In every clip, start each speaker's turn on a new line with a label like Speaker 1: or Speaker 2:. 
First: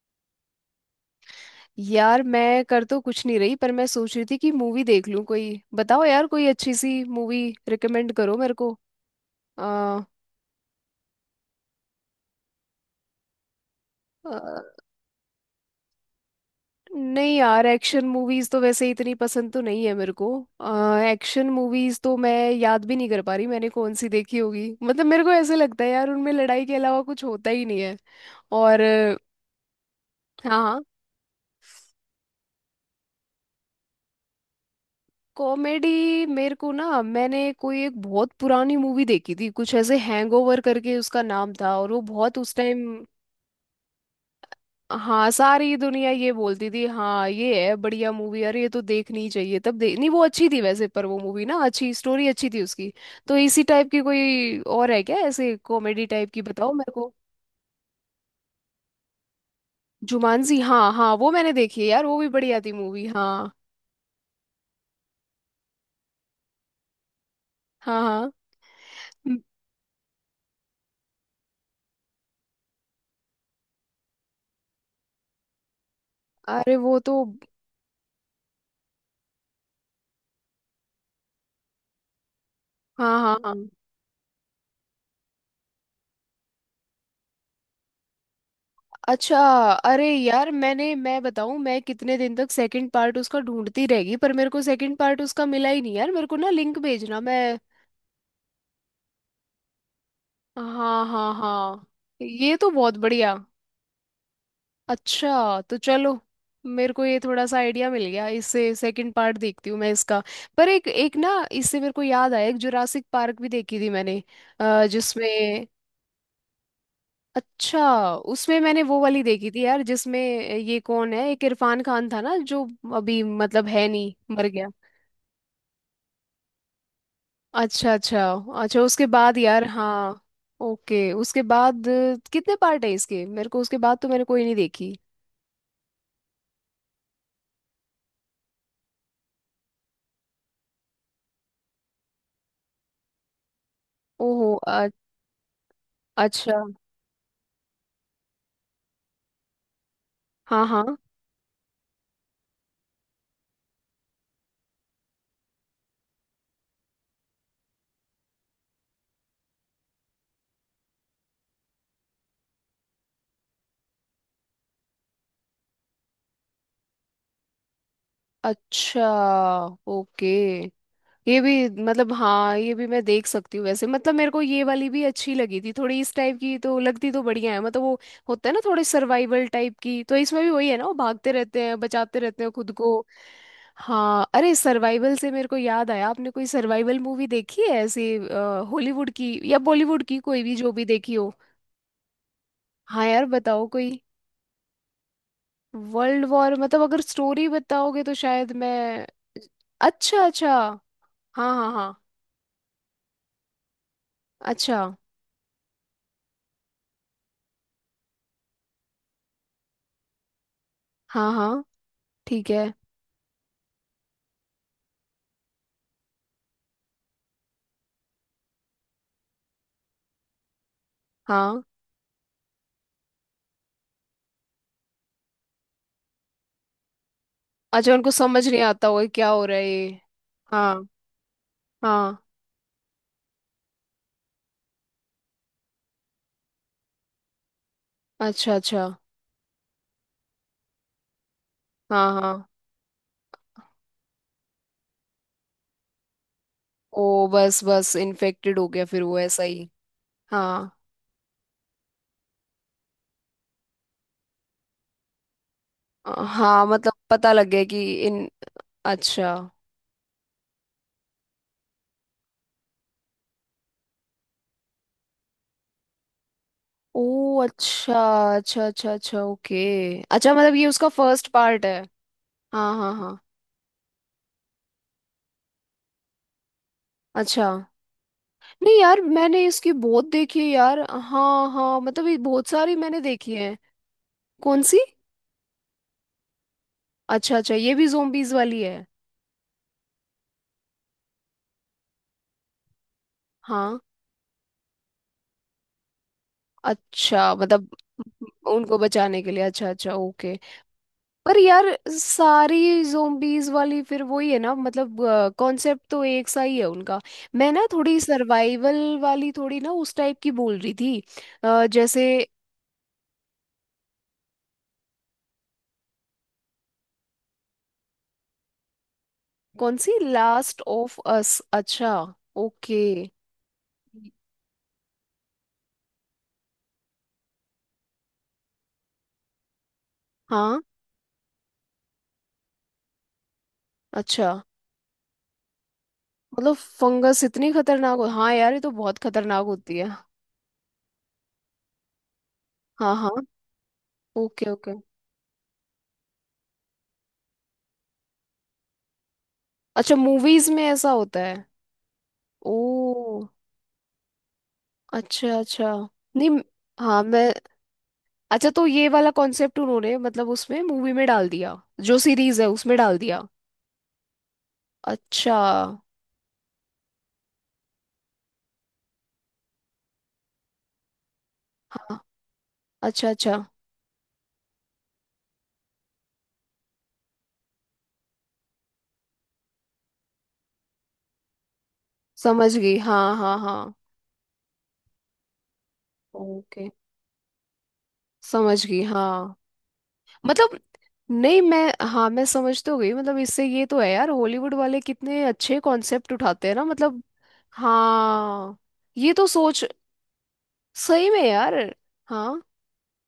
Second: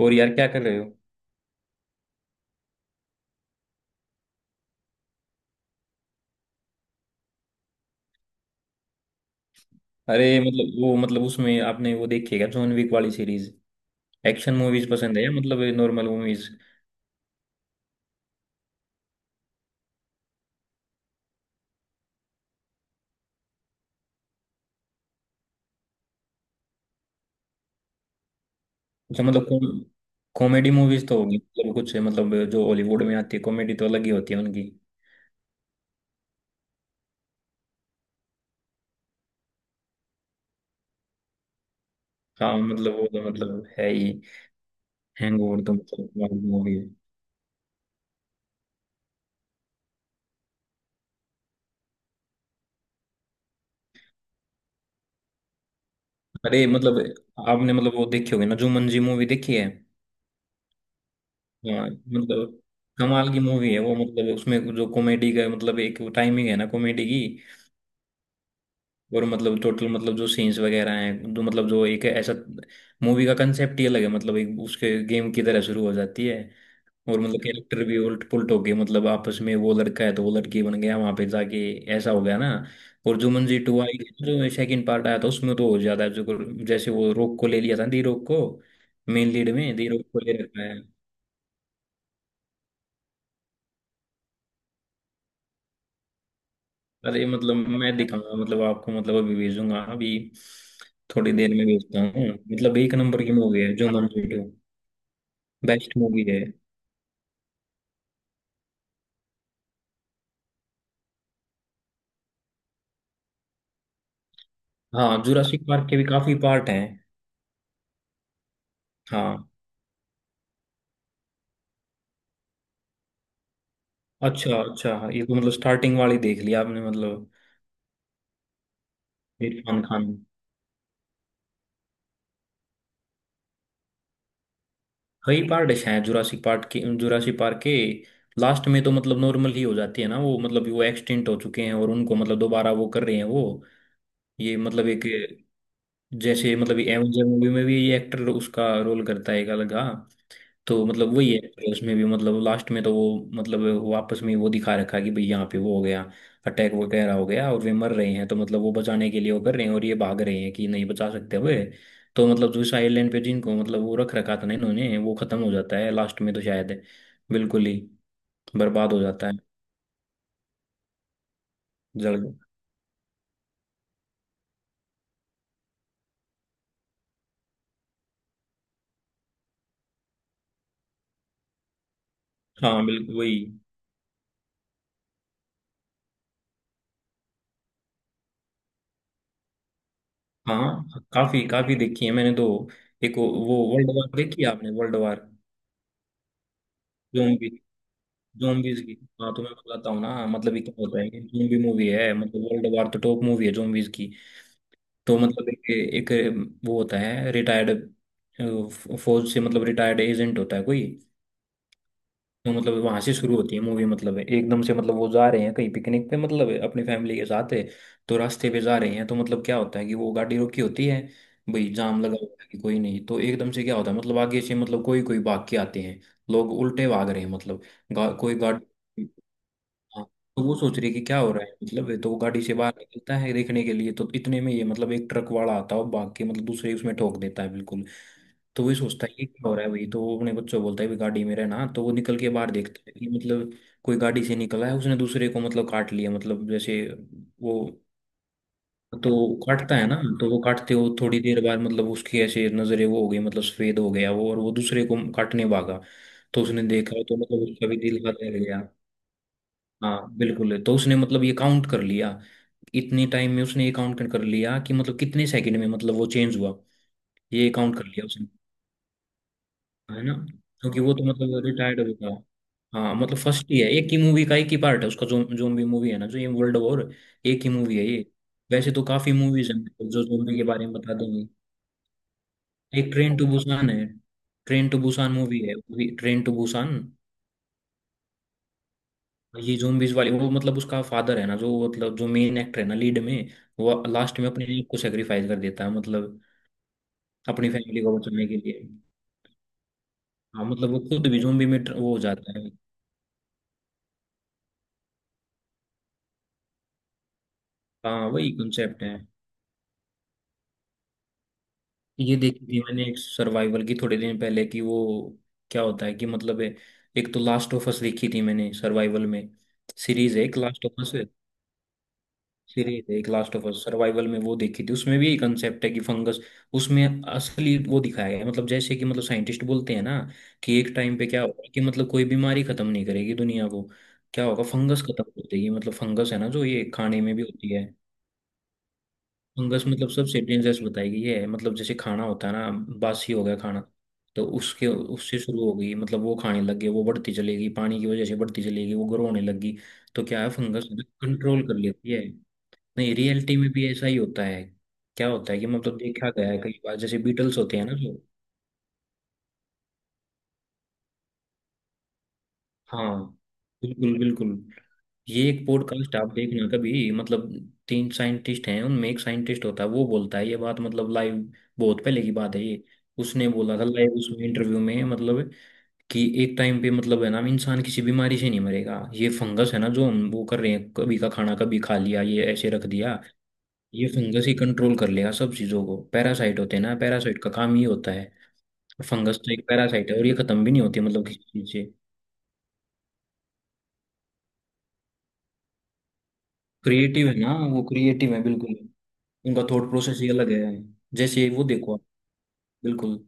Speaker 1: और यार, क्या कर रहे हो।
Speaker 2: यार मैं कर तो कुछ नहीं रही, पर मैं सोच रही थी कि मूवी देख लूं। कोई बताओ यार, कोई अच्छी सी मूवी रिकमेंड करो मेरे को। आ,
Speaker 1: अरे मतलब, वो मतलब उसमें आपने वो देखी है क्या, जॉन विक वाली सीरीज।
Speaker 2: आ,
Speaker 1: एक्शन मूवीज पसंद है या मतलब नॉर्मल मूवीज।
Speaker 2: नहीं यार, एक्शन मूवीज तो वैसे इतनी पसंद तो नहीं है मेरे को। एक्शन मूवीज तो मैं याद भी नहीं कर पा रही मैंने कौन सी देखी होगी। मतलब मेरे को ऐसे लगता है यार, उनमें लड़ाई के अलावा कुछ होता ही नहीं है। और अ,
Speaker 1: अच्छा मतलब। कॉमेडी
Speaker 2: हाँ,
Speaker 1: मूवीज तो होगी, मतलब कुछ मतलब जो हॉलीवुड में आती है, कॉमेडी तो अलग ही होती है उनकी।
Speaker 2: कॉमेडी मेरे को ना, मैंने कोई एक बहुत पुरानी मूवी देखी थी, कुछ ऐसे हैंगओवर करके उसका नाम था, और वो बहुत
Speaker 1: हाँ
Speaker 2: उस टाइम।
Speaker 1: मतलब, वो तो मतलब है ही।
Speaker 2: हाँ,
Speaker 1: हैंगओवर तो
Speaker 2: सारी दुनिया ये
Speaker 1: मतलब
Speaker 2: बोलती
Speaker 1: मूवी
Speaker 2: थी,
Speaker 1: है।
Speaker 2: हाँ ये है बढ़िया मूवी, अरे ये तो देखनी ही चाहिए, तब दे नहीं। वो अच्छी थी वैसे, पर वो मूवी ना अच्छी, स्टोरी अच्छी थी उसकी। तो इसी टाइप की कोई और है क्या, ऐसे कॉमेडी टाइप की
Speaker 1: अरे
Speaker 2: बताओ मेरे
Speaker 1: मतलब,
Speaker 2: को।
Speaker 1: आपने मतलब वो देखी होगी ना, जुमंजी मूवी देखी है।
Speaker 2: जुमानजी, हाँ हाँ, वो मैंने देखी है
Speaker 1: हाँ
Speaker 2: यार, वो भी
Speaker 1: मतलब,
Speaker 2: बढ़िया थी मूवी।
Speaker 1: कमाल की
Speaker 2: हाँ।
Speaker 1: मूवी है वो। मतलब उसमें जो कॉमेडी का मतलब एक टाइमिंग है ना कॉमेडी की।
Speaker 2: हाँ हाँ।
Speaker 1: और
Speaker 2: हम्म,
Speaker 1: मतलब टोटल, मतलब जो सीन्स वगैरह हैं, जो मतलब जो एक ऐसा मूवी का कंसेप्ट ही अलग है। मतलब एक उसके गेम की तरह शुरू हो जाती है।
Speaker 2: अरे वो तो।
Speaker 1: और मतलब कैरेक्टर भी उल्ट पुलट हो गए, मतलब आपस में वो लड़का है तो वो लड़की बन गया वहां पे जाके, ऐसा हो गया ना। और
Speaker 2: हाँ हाँ हाँ।
Speaker 1: जुमंजी टू आई, जो सेकंड पार्ट आया था उसमें तो और ज्यादा जो, जैसे वो रोक को ले लिया था, दी रोक को। मेन
Speaker 2: अच्छा।
Speaker 1: लीड में दी रोक
Speaker 2: अरे
Speaker 1: को ले
Speaker 2: यार
Speaker 1: रखा है।
Speaker 2: मैंने, मैं बताऊं, मैं कितने दिन तक सेकंड पार्ट उसका ढूंढती रहेगी, पर मेरे को सेकंड पार्ट उसका मिला ही नहीं यार। मेरे को ना लिंक भेजना
Speaker 1: अरे मतलब
Speaker 2: मैं।
Speaker 1: मैं दिखाऊंगा मतलब आपको, मतलब अभी भेजूंगा, अभी
Speaker 2: हाँ हाँ
Speaker 1: थोड़ी देर में
Speaker 2: हाँ।
Speaker 1: भेजता हूँ।
Speaker 2: ये तो
Speaker 1: मतलब एक
Speaker 2: बहुत
Speaker 1: नंबर की
Speaker 2: बढ़िया।
Speaker 1: मूवी है जुमंजी टू।
Speaker 2: अच्छा तो
Speaker 1: बेस्ट
Speaker 2: चलो,
Speaker 1: मूवी है।
Speaker 2: मेरे को ये थोड़ा सा आइडिया मिल गया, इससे सेकंड पार्ट देखती हूँ मैं इसका। पर एक एक ना, इससे मेरे को याद आया, एक जुरासिक पार्क भी देखी थी मैंने।
Speaker 1: हाँ, जुरासिक
Speaker 2: जिसमें
Speaker 1: पार्क के भी काफी पार्ट हैं।
Speaker 2: अच्छा, उसमें मैंने वो वाली
Speaker 1: हाँ,
Speaker 2: देखी थी यार, जिसमें ये कौन है, एक इरफान खान था ना जो अभी मतलब है नहीं, मर
Speaker 1: अच्छा
Speaker 2: गया।
Speaker 1: अच्छा, ये तो मतलब स्टार्टिंग वाली देख लिया आपने मतलब।
Speaker 2: अच्छा अच्छा। अच्छा उसके बाद यार,
Speaker 1: इरफान खान।
Speaker 2: हाँ। ओके उसके बाद, कितने पार्ट है इसके? मेरे को उसके बाद तो मैंने कोई नहीं देखी।
Speaker 1: कई पार्ट शायद जुरासिक पार्क के। जुरासिक पार्क के लास्ट में तो मतलब नॉर्मल ही हो जाती है ना वो, मतलब वो एक्सटेंट हो चुके हैं और उनको मतलब दोबारा वो कर रहे हैं वो।
Speaker 2: ओहो
Speaker 1: ये
Speaker 2: अ-
Speaker 1: मतलब एक, जैसे
Speaker 2: अच्छा।
Speaker 1: मतलब एवेंजर मूवी में भी ये एक्टर उसका रोल करता है एक अलग हाँ।
Speaker 2: हाँ
Speaker 1: तो
Speaker 2: हाँ।
Speaker 1: मतलब वही है कि उसमें भी मतलब लास्ट में तो वो मतलब वापस में वो दिखा रखा है कि भाई यहाँ पे वो हो गया, अटैक वगैरह हो गया और वे मर रहे हैं, तो मतलब वो बचाने के लिए वो कर रहे हैं और ये भाग रहे हैं कि नहीं बचा सकते हुए। तो मतलब जो इस आइलैंड पे जिनको मतलब वो रख रखा था ना इन्होंने, वो खत्म हो जाता है लास्ट में तो शायद, बिल्कुल ही बर्बाद हो
Speaker 2: अच्छा।
Speaker 1: जाता है।
Speaker 2: ओके। ये भी मतलब,
Speaker 1: जल।
Speaker 2: हाँ ये भी मैं देख सकती हूँ वैसे। मतलब मेरे को ये वाली भी अच्छी लगी थी थोड़ी, इस टाइप की तो लगती तो बढ़िया है। मतलब वो होता है ना थोड़े सर्वाइवल टाइप की, तो इसमें भी वही है ना, वो भागते रहते हैं बचाते रहते हैं खुद
Speaker 1: हाँ
Speaker 2: को।
Speaker 1: बिल्कुल वही।
Speaker 2: हाँ, अरे सर्वाइवल से मेरे को याद आया, आपने कोई सर्वाइवल मूवी देखी है ऐसे, हॉलीवुड की या बॉलीवुड की, कोई भी जो भी
Speaker 1: हाँ,
Speaker 2: देखी हो।
Speaker 1: काफी काफी देखी है मैंने तो।
Speaker 2: हाँ
Speaker 1: एक
Speaker 2: यार
Speaker 1: वो
Speaker 2: बताओ कोई।
Speaker 1: वर्ल्ड वार देखी है आपने, वर्ल्ड
Speaker 2: वर्ल्ड वॉर? मतलब अगर
Speaker 1: वार
Speaker 2: स्टोरी बताओगे तो शायद
Speaker 1: zombies की।
Speaker 2: मैं।
Speaker 1: हाँ, तो मैं बताता हूँ
Speaker 2: अच्छा
Speaker 1: ना,
Speaker 2: अच्छा।
Speaker 1: मतलब ये क्या होता है कि
Speaker 2: हाँ
Speaker 1: zombie
Speaker 2: हाँ
Speaker 1: मूवी
Speaker 2: हाँ।
Speaker 1: है, मतलब वर्ल्ड वार तो टॉप मूवी है zombies की।
Speaker 2: अच्छा।
Speaker 1: तो मतलब एक, एक वो होता है रिटायर्ड फौज से, मतलब रिटायर्ड एजेंट होता है कोई।
Speaker 2: हाँ हाँ। ठीक
Speaker 1: तो
Speaker 2: है।
Speaker 1: मतलब वहां से शुरू होती है मूवी, मतलब एकदम से मतलब वो जा रहे हैं कहीं पिकनिक पे, मतलब अपनी फैमिली के साथ है। तो रास्ते पे जा रहे हैं, तो मतलब क्या होता है कि वो गाड़ी रोकी होती है,
Speaker 2: हाँ।
Speaker 1: भाई जाम लगा हुआ है कि कोई नहीं। तो एकदम से क्या होता है, मतलब आगे से मतलब कोई कोई भाग के आते हैं, लोग उल्टे भाग रहे हैं मतलब।
Speaker 2: अच्छा, उनको
Speaker 1: कोई
Speaker 2: समझ नहीं आता होगा
Speaker 1: गाड़ी।
Speaker 2: कि क्या हो रहा है ये।
Speaker 1: हाँ। तो वो
Speaker 2: हाँ
Speaker 1: सोच रही है कि क्या हो रहा है, मतलब ये तो वो
Speaker 2: हाँ।
Speaker 1: गाड़ी से बाहर निकलता है देखने के लिए, तो इतने में ये मतलब एक ट्रक वाला आता है और भाग के मतलब दूसरे उसमें ठोक देता है बिल्कुल।
Speaker 2: अच्छा
Speaker 1: तो वही
Speaker 2: अच्छा।
Speaker 1: सोचता है ये क्या हो रहा है भाई, तो वो अपने बच्चों को बोलता है भी गाड़ी में रहना, तो वो
Speaker 2: हाँ
Speaker 1: निकल के
Speaker 2: हाँ।
Speaker 1: बाहर देखता है कि मतलब कोई गाड़ी से निकला है, उसने दूसरे को मतलब काट लिया मतलब। जैसे
Speaker 2: ओ
Speaker 1: वो
Speaker 2: बस बस इन्फेक्टेड हो गया फिर
Speaker 1: तो
Speaker 2: वो ऐसा ही।
Speaker 1: काटता है ना, तो वो काटते
Speaker 2: हाँ।
Speaker 1: हो थोड़ी देर बाद मतलब उसकी ऐसे नजरें वो हो गई, मतलब सफेद हो गया वो और वो दूसरे को काटने भागा। तो उसने
Speaker 2: हाँ मतलब
Speaker 1: देखा, तो
Speaker 2: पता
Speaker 1: मतलब
Speaker 2: लग गया
Speaker 1: उसका भी
Speaker 2: कि।
Speaker 1: दिल हल्का
Speaker 2: इन।
Speaker 1: लग गया।
Speaker 2: अच्छा।
Speaker 1: हाँ बिल्कुल। तो उसने मतलब ये काउंट कर लिया। इतने टाइम में उसने ये काउंट कर लिया कि मतलब कितने सेकंड में मतलब वो चेंज हुआ।
Speaker 2: ओ
Speaker 1: ये काउंट कर
Speaker 2: अच्छा
Speaker 1: लिया उसने,
Speaker 2: अच्छा अच्छा। अच्छा ओके।
Speaker 1: है ना,
Speaker 2: अच्छा मतलब ये
Speaker 1: क्योंकि
Speaker 2: उसका
Speaker 1: वो तो
Speaker 2: फर्स्ट
Speaker 1: मतलब
Speaker 2: पार्ट है?
Speaker 1: रिटायर्ड हो गया।
Speaker 2: हाँ हाँ
Speaker 1: हाँ, मतलब
Speaker 2: हाँ।
Speaker 1: फर्स्ट ही है, एक ही मूवी का एक ही पार्ट है उसका, जो जोम्बी मूवी है ना, जो ये वर्ल्ड वॉर। एक
Speaker 2: अच्छा।
Speaker 1: ही मूवी है ये। वैसे
Speaker 2: नहीं
Speaker 1: तो
Speaker 2: यार,
Speaker 1: काफी
Speaker 2: मैंने
Speaker 1: मूवीज हैं
Speaker 2: इसकी
Speaker 1: मतलब जो
Speaker 2: बहुत
Speaker 1: जोम्बी
Speaker 2: देखी
Speaker 1: के
Speaker 2: है
Speaker 1: बारे में
Speaker 2: यार।
Speaker 1: बता देंगे।
Speaker 2: हाँ हाँ, मतलब ये बहुत सारी
Speaker 1: एक
Speaker 2: मैंने
Speaker 1: ट्रेन टू
Speaker 2: देखी है।
Speaker 1: बुसान है।
Speaker 2: कौन
Speaker 1: ट्रेन
Speaker 2: सी?
Speaker 1: टू बुसान मूवी है, ट्रेन टू बुसान।
Speaker 2: अच्छा अच्छा, ये भी जोम्बीज वाली है।
Speaker 1: ये जोम्बीज वाली, वो मतलब उसका फादर है ना, जो मतलब जो मेन एक्टर है ना लीड में,
Speaker 2: हाँ।
Speaker 1: वो लास्ट में अपने आप को सेक्रीफाइस कर देता है, मतलब
Speaker 2: अच्छा
Speaker 1: अपनी
Speaker 2: मतलब
Speaker 1: फैमिली को बचाने के लिए।
Speaker 2: उनको बचाने के लिए। अच्छा अच्छा ओके।
Speaker 1: हाँ, मतलब वो खुद भी
Speaker 2: पर
Speaker 1: जोम्बी में
Speaker 2: यार
Speaker 1: वो हो जाता है।
Speaker 2: सारी जोम्बीज वाली फिर वही है ना मतलब, कॉन्सेप्ट तो एक सा ही है उनका। मैं ना थोड़ी
Speaker 1: हाँ वही
Speaker 2: सर्वाइवल
Speaker 1: कंसेप्ट है।
Speaker 2: वाली, थोड़ी ना उस टाइप की बोल रही थी। जैसे।
Speaker 1: ये देखी थी मैंने एक सर्वाइवल की थोड़े दिन पहले कि वो क्या होता है कि मतलब एक तो लास्ट ऑफ अस देखी थी मैंने सर्वाइवल में।
Speaker 2: कौन सी
Speaker 1: सीरीज है एक
Speaker 2: Last
Speaker 1: Last of Us.
Speaker 2: Of Us, अच्छा। ओके।
Speaker 1: सीरीज है एक लास्ट ऑफ अस, सर्वाइवल में वो देखी थी। उसमें भी यही कंसेप्ट है कि फंगस उसमें असली वो दिखाया गया है। मतलब जैसे कि मतलब साइंटिस्ट बोलते हैं ना कि
Speaker 2: हाँ।
Speaker 1: एक टाइम पे क्या होगा, कि मतलब कोई बीमारी खत्म नहीं करेगी दुनिया को, क्या
Speaker 2: अच्छा
Speaker 1: होगा, फंगस खत्म कर देगी। मतलब फंगस है ना जो
Speaker 2: मतलब
Speaker 1: ये खाने में
Speaker 2: फंगस
Speaker 1: भी
Speaker 2: इतनी
Speaker 1: होती है,
Speaker 2: खतरनाक हो? हाँ यार, ये तो बहुत खतरनाक
Speaker 1: फंगस
Speaker 2: होती है।
Speaker 1: मतलब सबसे डेंजरस बताई गई है। मतलब जैसे खाना होता है ना,
Speaker 2: हाँ हाँ।
Speaker 1: बासी हो गया खाना, तो
Speaker 2: ओके
Speaker 1: उसके
Speaker 2: ओके।
Speaker 1: उससे शुरू हो गई। मतलब वो खाने लग गए, वो बढ़ती चलेगी, पानी की वजह से बढ़ती चलेगी, वो ग्रो होने लगी।
Speaker 2: अच्छा,
Speaker 1: तो क्या है,
Speaker 2: मूवीज में
Speaker 1: फंगस
Speaker 2: ऐसा होता है?
Speaker 1: कंट्रोल कर लेती है। नहीं,
Speaker 2: ओ
Speaker 1: रियलिटी में भी ऐसा ही होता है। क्या होता
Speaker 2: अच्छा।
Speaker 1: है कि
Speaker 2: अच्छा।
Speaker 1: मतलब देखा गया
Speaker 2: नहीं
Speaker 1: है
Speaker 2: म-
Speaker 1: कई बार, जैसे
Speaker 2: हाँ मैं।
Speaker 1: बीटल्स होते हैं ना जो।
Speaker 2: अच्छा तो ये वाला कॉन्सेप्ट उन्होंने मतलब उसमें मूवी में डाल दिया, जो सीरीज है उसमें डाल
Speaker 1: हाँ
Speaker 2: दिया।
Speaker 1: बिल्कुल बिल्कुल। ये
Speaker 2: अच्छा।
Speaker 1: एक पॉडकास्ट आप देखना कभी मतलब, तीन साइंटिस्ट हैं उनमें, एक साइंटिस्ट होता है वो बोलता है ये बात, मतलब लाइव, बहुत
Speaker 2: हाँ।
Speaker 1: पहले की बात है ये।
Speaker 2: अच्छा
Speaker 1: उसने
Speaker 2: अच्छा,
Speaker 1: बोला था लाइव उसमें इंटरव्यू में, मतलब कि एक टाइम पे मतलब है ना, इंसान किसी बीमारी से नहीं मरेगा, ये फंगस है ना, जो हम वो कर रहे हैं कभी का खाना कभी खा लिया, ये ऐसे
Speaker 2: समझ
Speaker 1: रख
Speaker 2: गई।
Speaker 1: दिया।
Speaker 2: हाँ हाँ हाँ।
Speaker 1: ये फंगस ही कंट्रोल कर लेगा सब चीजों को, पैरासाइट होते हैं
Speaker 2: ओके,
Speaker 1: ना, पैरासाइट का काम ही होता है।
Speaker 2: समझ गई
Speaker 1: फंगस तो
Speaker 2: हाँ।
Speaker 1: एक पैरासाइट है, और ये खत्म भी
Speaker 2: मतलब
Speaker 1: नहीं होती मतलब किसी
Speaker 2: नहीं
Speaker 1: चीज से।
Speaker 2: मैं, हाँ मैं समझ तो गई मतलब। इससे ये तो है यार, हॉलीवुड वाले कितने अच्छे कॉन्सेप्ट उठाते हैं ना मतलब।
Speaker 1: क्रिएटिव है ना वो, क्रिएटिव है बिल्कुल,
Speaker 2: हाँ ये तो
Speaker 1: उनका
Speaker 2: सोच,
Speaker 1: थॉट प्रोसेस ही अलग है।
Speaker 2: सही में
Speaker 1: जैसे वो
Speaker 2: यार।
Speaker 1: देखो आप,
Speaker 2: हाँ
Speaker 1: बिल्कुल।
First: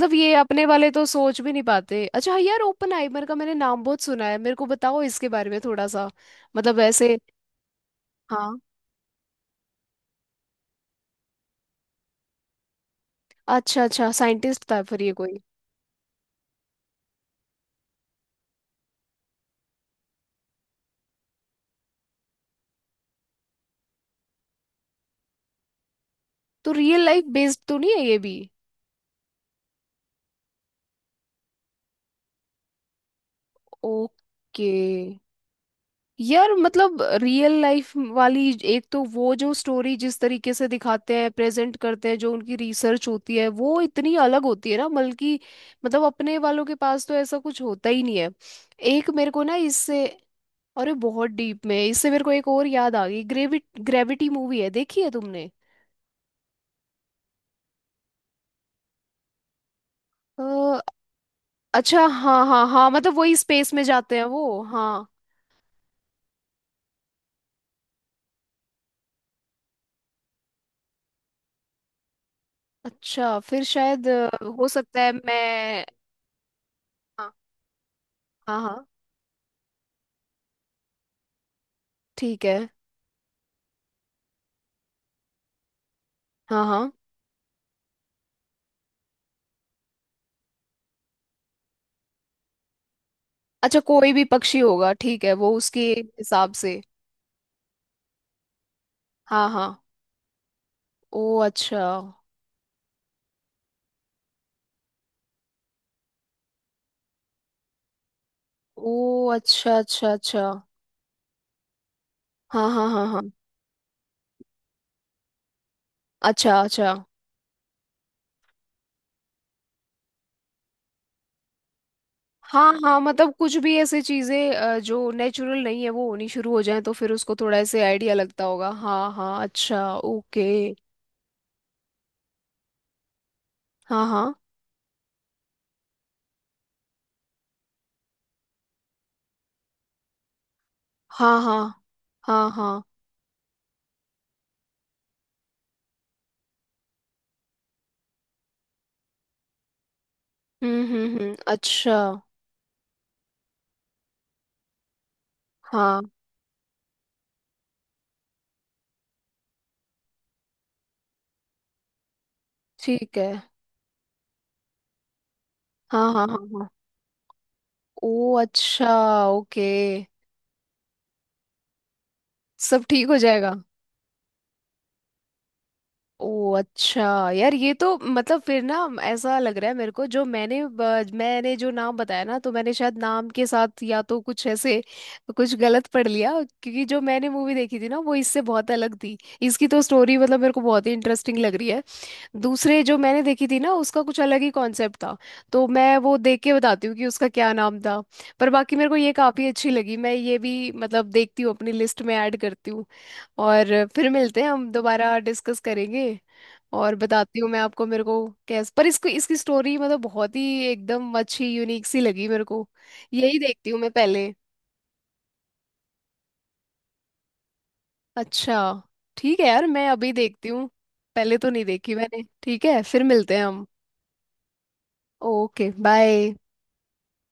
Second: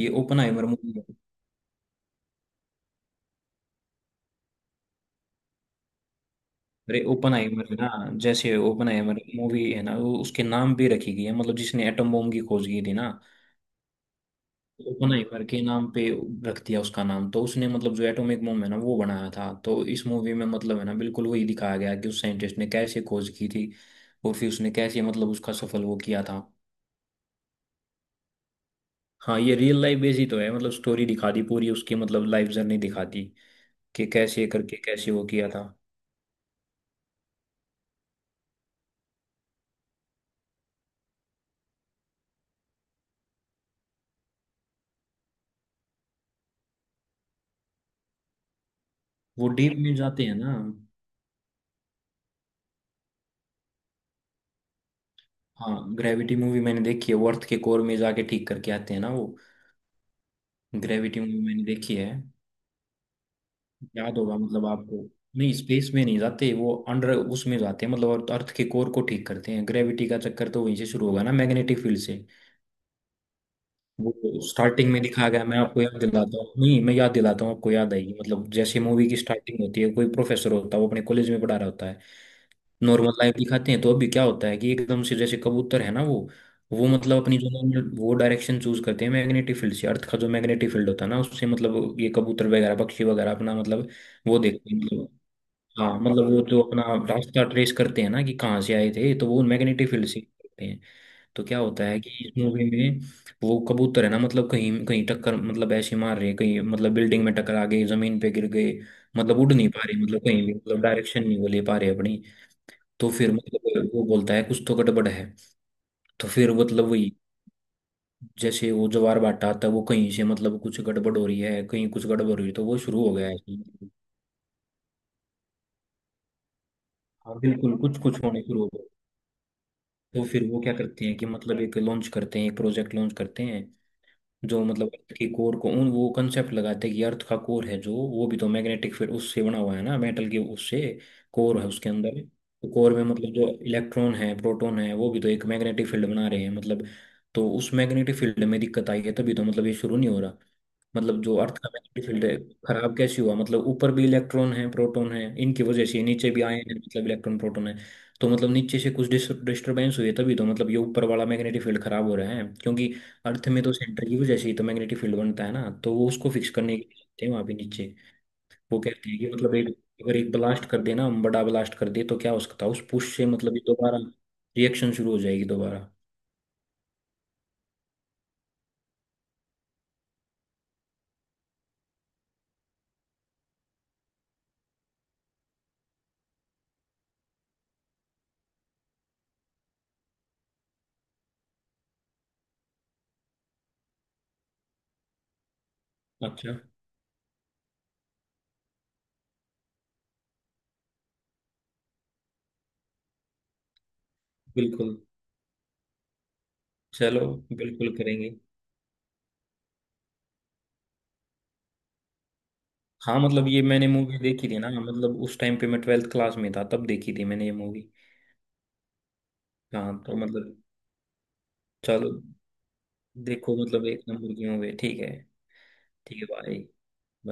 Speaker 1: ये
Speaker 2: ये
Speaker 1: ओपन
Speaker 2: अपने
Speaker 1: आइमर
Speaker 2: वाले
Speaker 1: मूवी
Speaker 2: तो
Speaker 1: है,
Speaker 2: सोच भी नहीं पाते। अच्छा यार, ओपनहाइमर का मैंने नाम बहुत सुना है, मेरे को बताओ इसके बारे में थोड़ा सा। मतलब
Speaker 1: अरे
Speaker 2: ऐसे।
Speaker 1: ओपन आइमर है ना, जैसे
Speaker 2: हाँ।
Speaker 1: ओपन आइमर मूवी है ना, वो उसके नाम पे रखी गई है, मतलब जिसने एटम बम की खोज की थी ना,
Speaker 2: अच्छा अच्छा, साइंटिस्ट था फिर ये
Speaker 1: ओपन
Speaker 2: कोई।
Speaker 1: आइमर के नाम पे रख दिया उसका नाम। तो उसने मतलब जो एटॉमिक बम है ना, वो बनाया था, तो इस मूवी में मतलब है ना बिल्कुल वही दिखाया गया कि उस साइंटिस्ट ने कैसे खोज की थी और फिर उसने कैसे मतलब उसका सफल वो किया था।
Speaker 2: तो रियल लाइफ बेस्ड तो नहीं है ये भी?
Speaker 1: हाँ, ये रियल लाइफ बेस ही तो है, मतलब स्टोरी दिखा दी पूरी उसकी, मतलब लाइफ जर्नी दिखा दी कि कैसे
Speaker 2: ओके।
Speaker 1: करके कैसे वो किया था।
Speaker 2: यार मतलब रियल लाइफ वाली, एक तो वो जो स्टोरी जिस तरीके से दिखाते हैं प्रेजेंट करते हैं, जो उनकी रिसर्च होती है वो इतनी अलग होती है ना, बल्कि मतलब अपने वालों के पास तो ऐसा कुछ होता ही नहीं है। एक मेरे को
Speaker 1: वो
Speaker 2: ना
Speaker 1: डीप में
Speaker 2: इससे,
Speaker 1: जाते हैं ना।
Speaker 2: अरे बहुत डीप में, इससे मेरे को एक और याद आ गई, ग्रेविटी मूवी है, देखी है तुमने?
Speaker 1: हाँ, ग्रेविटी मूवी मैंने देखी है, वो अर्थ के कोर में जाके ठीक करके आते हैं ना वो।
Speaker 2: अ,
Speaker 1: ग्रेविटी मूवी मैंने देखी
Speaker 2: अच्छा
Speaker 1: है,
Speaker 2: हाँ हाँ हाँ, मतलब वही स्पेस में जाते
Speaker 1: याद
Speaker 2: हैं
Speaker 1: होगा
Speaker 2: वो,
Speaker 1: मतलब आपको।
Speaker 2: हाँ।
Speaker 1: नहीं, स्पेस में नहीं जाते वो, अंडर उसमें जाते हैं, मतलब अर्थ, अर्थ के कोर को ठीक करते हैं। ग्रेविटी का चक्कर तो वहीं से शुरू होगा ना, मैग्नेटिक फील्ड से।
Speaker 2: अच्छा फिर शायद
Speaker 1: वो
Speaker 2: हो
Speaker 1: स्टार्टिंग
Speaker 2: सकता
Speaker 1: में
Speaker 2: है
Speaker 1: दिखाया गया, मैं आपको
Speaker 2: मैं।
Speaker 1: याद दिलाता हूँ, नहीं मैं याद
Speaker 2: हाँ
Speaker 1: दिलाता हूँ आपको, याद आएगी। मतलब
Speaker 2: हाँ
Speaker 1: जैसे
Speaker 2: हाँ,
Speaker 1: मूवी की स्टार्टिंग होती है, कोई प्रोफेसर होता है, वो अपने कॉलेज में पढ़ा रहा होता है,
Speaker 2: ठीक है।
Speaker 1: नॉर्मल लाइफ दिखाते हैं। तो अभी क्या होता है कि एकदम से जैसे कबूतर है ना वो
Speaker 2: हाँ
Speaker 1: वो
Speaker 2: हाँ।
Speaker 1: मतलब अपनी जो वो डायरेक्शन चूज करते हैं मैग्नेटिक फील्ड से। अर्थ का जो मैग्नेटिक फील्ड होता है ना, उससे मतलब ये कबूतर वगैरह पक्षी वगैरह अपना
Speaker 2: अच्छा,
Speaker 1: मतलब
Speaker 2: कोई भी
Speaker 1: वो
Speaker 2: पक्षी
Speaker 1: देखते हैं
Speaker 2: होगा,
Speaker 1: मतलब।
Speaker 2: ठीक है वो उसके
Speaker 1: हाँ, मतलब वो
Speaker 2: हिसाब
Speaker 1: जो
Speaker 2: से।
Speaker 1: अपना रास्ता ट्रेस करते हैं ना कि कहाँ से आए थे, तो वो
Speaker 2: हाँ हाँ।
Speaker 1: मैग्नेटिक फील्ड से करते हैं।
Speaker 2: ओ
Speaker 1: तो क्या
Speaker 2: अच्छा।
Speaker 1: होता है कि इस मूवी में, वो कबूतर है ना, मतलब कहीं कहीं टक्कर मतलब ऐसे मार रहे, कहीं मतलब बिल्डिंग में टकरा गए, जमीन पे गिर गए,
Speaker 2: ओ
Speaker 1: मतलब उड़ नहीं
Speaker 2: अच्छा
Speaker 1: पा रहे,
Speaker 2: अच्छा
Speaker 1: मतलब
Speaker 2: अच्छा।
Speaker 1: कहीं भी मतलब डायरेक्शन नहीं वो ले पा रहे अपनी।
Speaker 2: हाँ हाँ हाँ
Speaker 1: तो
Speaker 2: हाँ।
Speaker 1: फिर मतलब वो बोलता है कुछ तो गड़बड़ है। तो फिर
Speaker 2: अच्छा
Speaker 1: मतलब
Speaker 2: अच्छा।
Speaker 1: वही, जैसे वो ज्वार भाटा आता है वो कहीं से, मतलब कुछ गड़बड़ हो रही है, कहीं कुछ गड़बड़ हो रही है, तो
Speaker 2: हाँ
Speaker 1: वो
Speaker 2: हाँ
Speaker 1: शुरू हो गया
Speaker 2: मतलब
Speaker 1: है।
Speaker 2: कुछ भी ऐसी चीजें जो नेचुरल नहीं है वो होनी शुरू हो जाए, तो फिर उसको
Speaker 1: हाँ
Speaker 2: थोड़ा
Speaker 1: बिल्कुल,
Speaker 2: ऐसे
Speaker 1: कुछ
Speaker 2: आइडिया
Speaker 1: कुछ होने
Speaker 2: लगता
Speaker 1: शुरू हो
Speaker 2: होगा।
Speaker 1: गए।
Speaker 2: हाँ हाँ। अच्छा
Speaker 1: तो
Speaker 2: ओके।
Speaker 1: फिर वो क्या करते हैं कि मतलब एक लॉन्च करते हैं, एक प्रोजेक्ट लॉन्च करते हैं,
Speaker 2: हाँ हाँ
Speaker 1: जो मतलब अर्थ के कोर को उन, वो कंसेप्ट लगाते हैं कि अर्थ का कोर है, जो वो भी तो मैग्नेटिक फील्ड उससे बना हुआ है ना, मेटल के उससे
Speaker 2: हाँ हाँ
Speaker 1: कोर है उसके अंदर।
Speaker 2: हाँ
Speaker 1: तो
Speaker 2: हाँ।
Speaker 1: कोर में मतलब जो इलेक्ट्रॉन है, प्रोटॉन है, वो भी तो एक मैग्नेटिक फील्ड बना रहे हैं मतलब। तो उस मैग्नेटिक फील्ड में दिक्कत आई है, तभी तो मतलब ये शुरू नहीं हो रहा, मतलब
Speaker 2: हम्म।
Speaker 1: जो अर्थ का
Speaker 2: अच्छा।
Speaker 1: मैग्नेटिक फील्ड है। खराब कैसे हुआ, मतलब ऊपर भी इलेक्ट्रॉन है प्रोटॉन है, इनकी वजह
Speaker 2: हाँ
Speaker 1: से नीचे भी आए हैं मतलब इलेक्ट्रॉन प्रोटॉन है। तो मतलब नीचे से कुछ डिस्टरबेंस हुई है, तभी तो मतलब ये ऊपर वाला मैग्नेटिक फील्ड खराब हो रहा है, क्योंकि
Speaker 2: ठीक है।
Speaker 1: अर्थ में तो सेंटर की वजह से ही तो मैग्नेटिक फील्ड बनता है ना। तो वो
Speaker 2: हाँ हाँ
Speaker 1: उसको
Speaker 2: हाँ
Speaker 1: फिक्स
Speaker 2: हाँ।
Speaker 1: करने के लिए जाते हैं वहाँ पे नीचे।
Speaker 2: ओ
Speaker 1: वो
Speaker 2: अच्छा।
Speaker 1: कहते हैं कि मतलब
Speaker 2: ओके।
Speaker 1: एक, अगर एक ब्लास्ट कर देना, हम बड़ा ब्लास्ट कर दे, तो क्या हो सकता है उस
Speaker 2: सब ठीक
Speaker 1: पुश
Speaker 2: हो
Speaker 1: से
Speaker 2: जाएगा।
Speaker 1: मतलब ये दोबारा रिएक्शन शुरू हो जाएगी दोबारा।
Speaker 2: ओ अच्छा। यार ये तो मतलब फिर ना, ऐसा लग रहा है मेरे को जो मैंने मैंने जो नाम बताया ना, तो मैंने शायद नाम के साथ या तो कुछ ऐसे कुछ गलत पढ़ लिया। क्योंकि जो मैंने मूवी देखी थी ना वो इससे बहुत अलग थी। इसकी तो स्टोरी मतलब मेरे को बहुत ही इंटरेस्टिंग लग रही है। दूसरे जो मैंने देखी थी ना उसका कुछ अलग ही कॉन्सेप्ट था, तो मैं वो देख
Speaker 1: अच्छा।
Speaker 2: के बताती हूँ कि उसका क्या नाम था। पर बाकी मेरे को ये काफ़ी अच्छी लगी, मैं ये भी मतलब देखती हूँ, अपनी लिस्ट में ऐड करती हूँ। और फिर मिलते हैं हम
Speaker 1: बिल्कुल।
Speaker 2: दोबारा, डिस्कस करेंगे और
Speaker 1: चलो,
Speaker 2: बताती हूँ मैं आपको।
Speaker 1: बिल्कुल
Speaker 2: मेरे को
Speaker 1: करेंगे।
Speaker 2: कैस, पर इसको, इसकी स्टोरी मतलब बहुत ही एकदम अच्छी, यूनिक सी लगी मेरे को।
Speaker 1: हाँ
Speaker 2: यही
Speaker 1: मतलब ये
Speaker 2: देखती हूँ
Speaker 1: मैंने
Speaker 2: मैं
Speaker 1: मूवी
Speaker 2: पहले।
Speaker 1: देखी थी ना, मतलब उस टाइम पे मैं 12वीं क्लास में था, तब देखी थी मैंने ये मूवी।
Speaker 2: अच्छा, ठीक है यार मैं
Speaker 1: हाँ
Speaker 2: अभी
Speaker 1: तो
Speaker 2: देखती
Speaker 1: मतलब,
Speaker 2: हूँ। पहले तो नहीं देखी
Speaker 1: चलो,
Speaker 2: मैंने, ठीक है फिर मिलते हैं
Speaker 1: देखो
Speaker 2: हम।
Speaker 1: मतलब एक नंबर की मूवी है। ठीक है,
Speaker 2: ओके,
Speaker 1: ठीक
Speaker 2: बाय।
Speaker 1: है भाई।